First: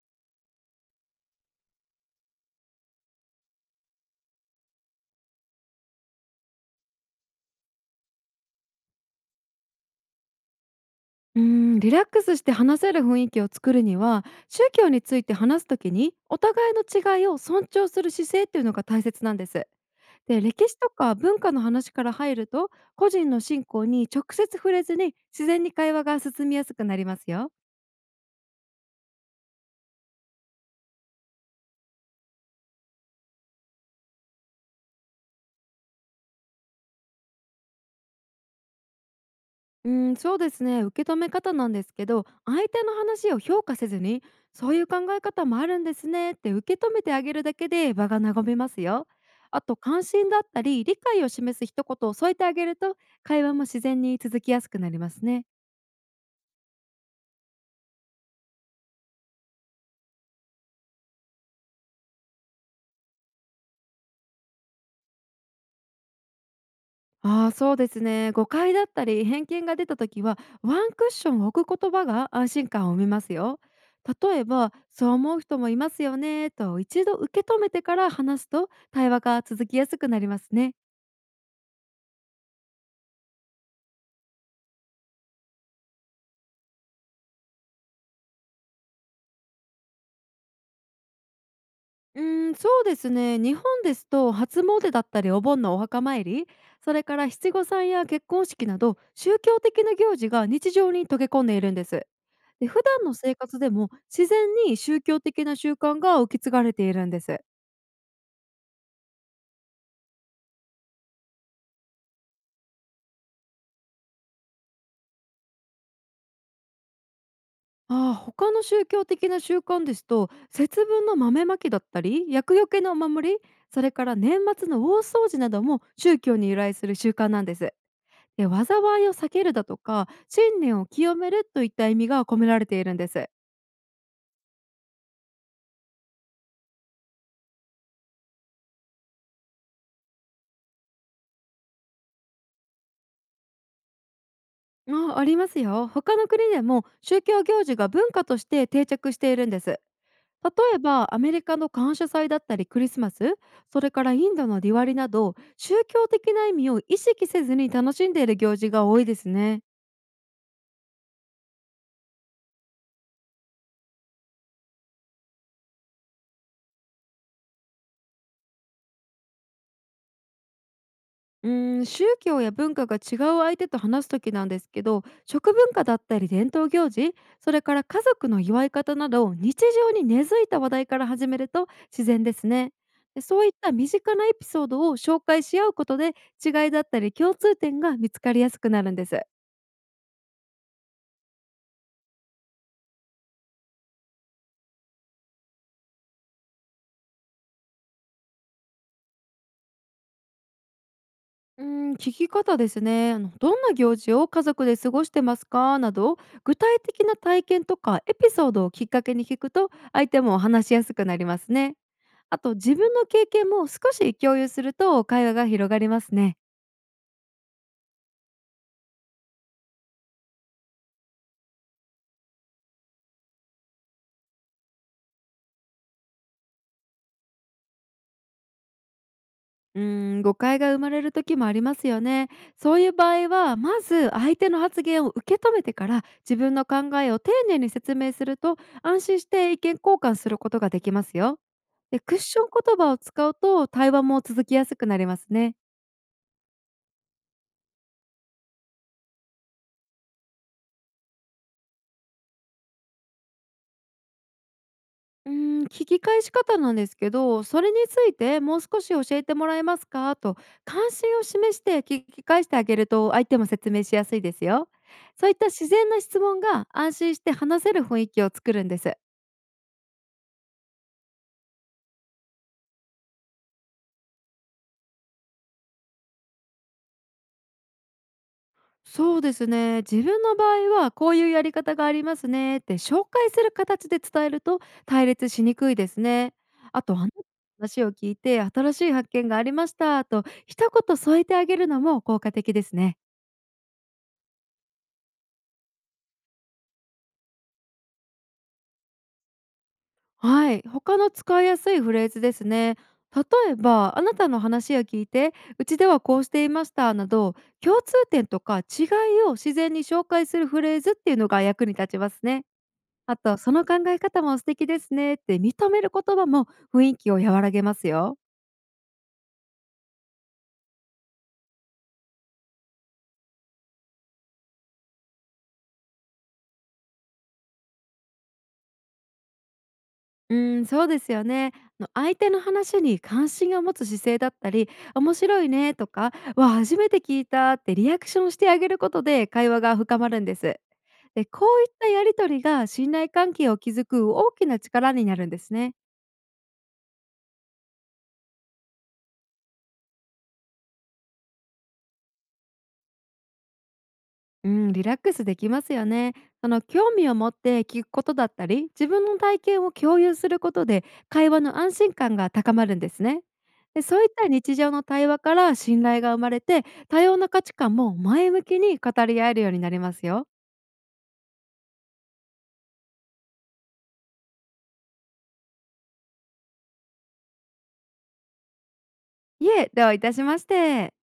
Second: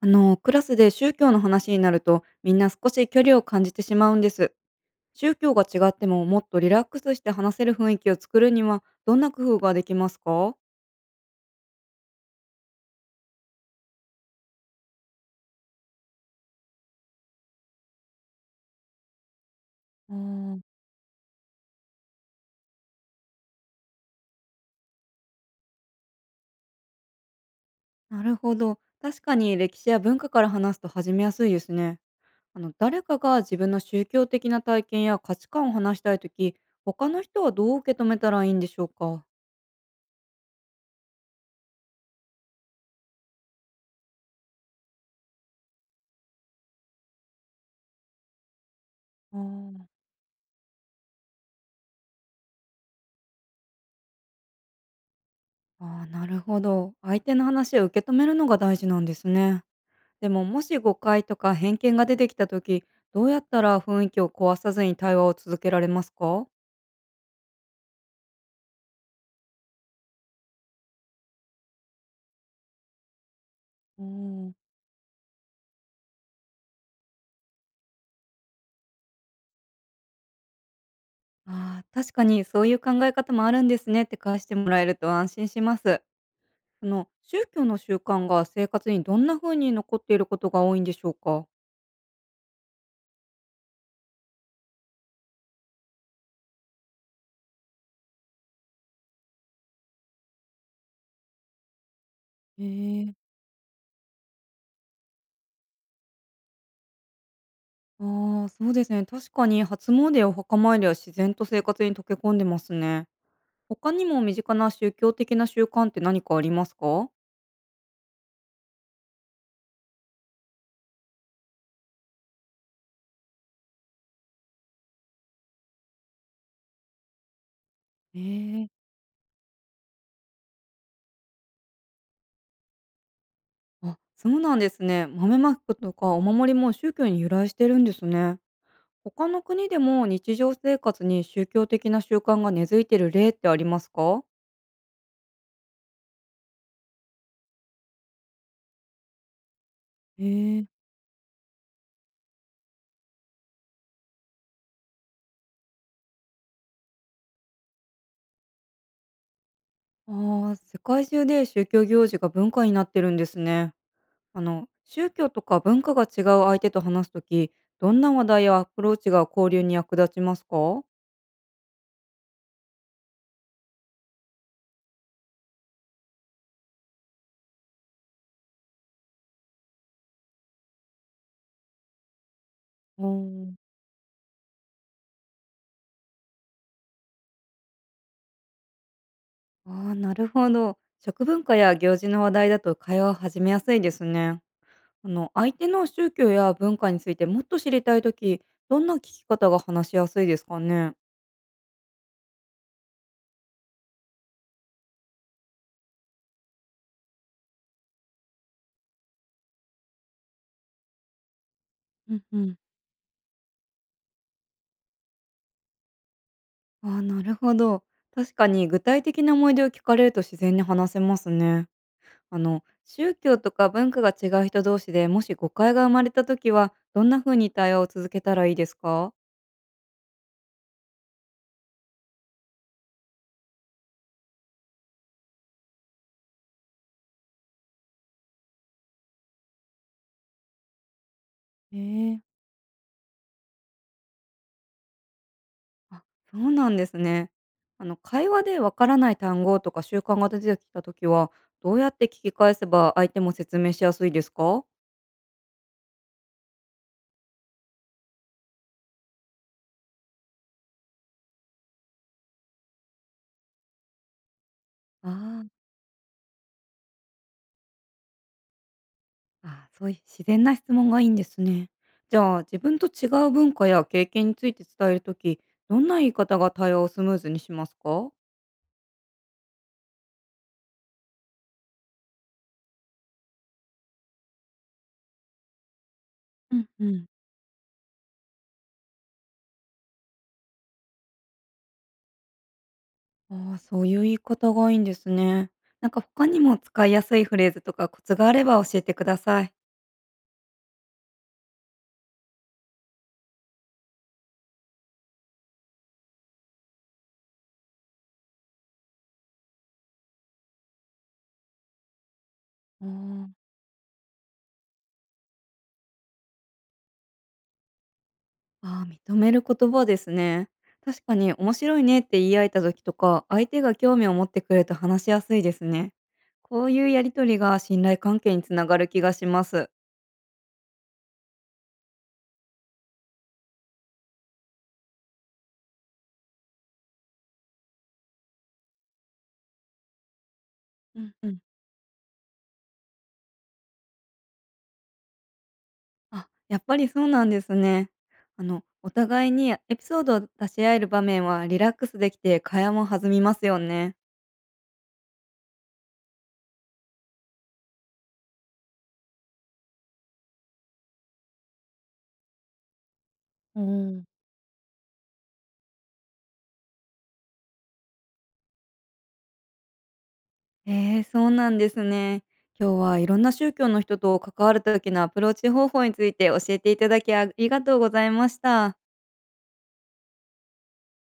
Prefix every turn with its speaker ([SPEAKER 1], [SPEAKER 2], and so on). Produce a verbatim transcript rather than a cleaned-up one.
[SPEAKER 1] あのクラスで宗教の話になるとみんな少し距離を感じてしまうんです。宗教が違ってももっとリラックスして話せる雰囲気を作るにはどんな工夫ができますか？
[SPEAKER 2] うーん、リラックスして話せる雰囲気を作るには、宗教について話すときにお互いの違いを尊重する姿勢っていうのが大切なんです。
[SPEAKER 1] あ
[SPEAKER 2] で、
[SPEAKER 1] ー、
[SPEAKER 2] 歴史とか文化の話から入ると、個人の信仰に直接触れずに自然に会話が進みやすくなりますよ。
[SPEAKER 1] なるほど。確かに歴史や文化から話すと始めやすいですね。あの誰かが自分の宗教的な体験や価値観を話したいとき、他の人はどう受け止めたらいいんでしょうか？
[SPEAKER 2] うん、そうですね。受け止め方なんですけど、相手の話を評価せずに、そういう考え方もあるんですねって受け止めてあげるだけで場が和みますよ。
[SPEAKER 1] あ
[SPEAKER 2] あと、
[SPEAKER 1] ー、
[SPEAKER 2] 関心だったり理解を示す一言を添えてあげると、会話も自然に続きやすくなりますね。
[SPEAKER 1] あー、なるほど。相手の話を受け止めるのが大事なんですね。でも、もし誤解とか偏見が出てきた時、どうやったら雰囲気を壊さずに対話を続けられますか？
[SPEAKER 2] ああーそうですね。誤解だったり偏見が出た時は、ワンクッションを置く言葉が安心感を生みますよ。
[SPEAKER 1] う
[SPEAKER 2] 例え
[SPEAKER 1] ん、
[SPEAKER 2] ば、そう思う人もいますよねと一度受け止めてから話すと対話が続きやすくなりますね。
[SPEAKER 1] あー、確かにそういう考え方もあるんですねって返してもらえると安心します。その宗教の習慣が生活にどんな風に残っていることが多いんでしょうか？
[SPEAKER 2] うーん、そうですね。日本ですと初詣だったりお盆のお墓参り、それからしちごさんや結婚式など宗教的な行事が日常に溶け込んでいるんです。
[SPEAKER 1] へ
[SPEAKER 2] で、普段の
[SPEAKER 1] え。
[SPEAKER 2] 生活でも自然に宗教的な習慣が受け継がれているんです。
[SPEAKER 1] あー、そうですね。確かに初詣やお墓参りは自然と生活に溶け込んでますね。他にも身近な宗教的な習慣って何かありますか？
[SPEAKER 2] ああ、他の宗教的な習慣ですと節分の豆まきだったり厄除けのお守り、それから年末の大掃除なども宗教に由来する習慣なんです。
[SPEAKER 1] へ
[SPEAKER 2] で、
[SPEAKER 1] え。
[SPEAKER 2] 災いを避けるだとか、信念を清めるといった意味が込められているんです。
[SPEAKER 1] あ、そうなんですね。豆まきとかお守りも宗教に由来してるんですね。他の国でも日常生活に宗教的な習慣が根付いてる例ってありますか？
[SPEAKER 2] あありますよ。他の国でも宗教行事が文化として定着しているんです。
[SPEAKER 1] へ
[SPEAKER 2] 例
[SPEAKER 1] え。
[SPEAKER 2] えばアメリカの感謝祭だったりクリスマス、それからインドのディワリなど宗教的な意味を意識せずに楽しんでいる行事が多いですね。
[SPEAKER 1] あー、世界中で宗教行事が文化になってるんですね。あの、宗教とか文化が違う相手と話すとき、どんな話題やアプローチが交流に役立ちますか？
[SPEAKER 2] うーん、宗教や文化が違う相手と話す時なんですけど、食文化だったり伝統行事、それから家族の祝い方など日常に根付いた話題から始めると自然ですね。
[SPEAKER 1] お
[SPEAKER 2] で、そうい
[SPEAKER 1] ー、
[SPEAKER 2] った身近なエピソードを紹介し合うことで、違いだったり共通点が見つかりやすくなるんです。
[SPEAKER 1] あー、なるほど。食文化や行事の話題だと会話を始めやすいですね。あの、相手の宗教や文化についてもっと知りたいとき、どんな聞き方が話しやすいですかね？
[SPEAKER 2] うーん聞き方ですね。あのどんな行事を家族で過ごしてますかなど、具体的な体験とかエピソードをきっかけに聞くと相手も話しやすくなりますね。
[SPEAKER 1] うんう
[SPEAKER 2] あと、
[SPEAKER 1] ん。
[SPEAKER 2] 自分の経験も少し共有すると会話が広がりますね。
[SPEAKER 1] あー、なるほど。確かに具体的な思い出を聞かれると自然に話せますね。あの、宗教とか文化が違う人同士でもし誤解が生まれたときは、どんな風に対話を続けたらいいですか？
[SPEAKER 2] うーん誤解が生まれる時もありますよね。そういう場合はまず相手の発言を受け止めてから自分の考えを丁寧に説明すると、安心して意見交換することができますよ。
[SPEAKER 1] え
[SPEAKER 2] で、ク
[SPEAKER 1] え。
[SPEAKER 2] ッション言葉を使うと対話も続きやすくなりますね。
[SPEAKER 1] あ、そうなんですね。あの、会話でわからない単語とか習慣が出てきたときは、どうやって聞き返せば相手も説明しやすいですか？
[SPEAKER 2] うーん、聞き返し方なんですけど、それについてもう少し教えてもらえますかと関心を示して聞き返してあげると、相手も説明しやすいですよ。
[SPEAKER 1] あ
[SPEAKER 2] そういった
[SPEAKER 1] あ。
[SPEAKER 2] 自然な質問が安心して話せる雰囲気を作るんです。
[SPEAKER 1] ああ、そういう自然な質問がいいんですね。じゃあ、自分と違う文化や経験について伝えるとき、どんな言い方が対話をスムーズにしますか？
[SPEAKER 2] そうですね。自分の場合はこういうやり方がありますねって紹介する形で伝えると対立しにくいですね。
[SPEAKER 1] うん
[SPEAKER 2] あ
[SPEAKER 1] う
[SPEAKER 2] と、あ
[SPEAKER 1] ん。
[SPEAKER 2] なたの話を聞いて新しい発見がありましたと一言添えてあげるのも効果的ですね。
[SPEAKER 1] ああ、そういう言い方がいいんですね。なんか他にも使いやすいフレーズとかコツがあれば教えてください。
[SPEAKER 2] はい、他の使いやすいフレーズですね。例えば、あなたの話を聞いて、うちではこうしていましたなど、共通点とか違いを自然に紹介するフレーズっていうのが役に立ちますね。
[SPEAKER 1] あ
[SPEAKER 2] あ
[SPEAKER 1] ー、
[SPEAKER 2] と、その考え方も素敵ですねって認める言葉も雰囲気を和らげますよ。
[SPEAKER 1] ああ、認める言葉ですね。確かに面白いねって言い合えた時とか、相手が興味を持ってくれると話しやすいですね。こういうやりとりが信頼関係につながる気がします。
[SPEAKER 2] うん、そうですよね。あの相手の話に関心を持つ姿勢だったり、面白いねとか、わあ、初めて聞いたってリアクションしてあげることで会話が深まるんです。
[SPEAKER 1] ううん、
[SPEAKER 2] で、
[SPEAKER 1] うん。
[SPEAKER 2] こういったやり取りが信頼関係を築く大きな力になるんですね。
[SPEAKER 1] あ、やっぱりそうなんですね。あの、お互いにエピソードを出し合える場面はリラックスできて会話も弾みますよね。
[SPEAKER 2] うん、リラックスできますよね。その興味を持って聞くことだったり、自分の体験を共有することで会話の安心感が高まるんですね。
[SPEAKER 1] う
[SPEAKER 2] で、そう
[SPEAKER 1] ん、
[SPEAKER 2] いった日常の対話から信頼が生まれて、多様な価値観も前向きに語り合えるようになりますよ。
[SPEAKER 1] えー、そうなんですね。今日はいろんな宗教の人と関わる時のアプローチ方法について教えていただきありがとうございました。
[SPEAKER 2] いえ、どういたしまして。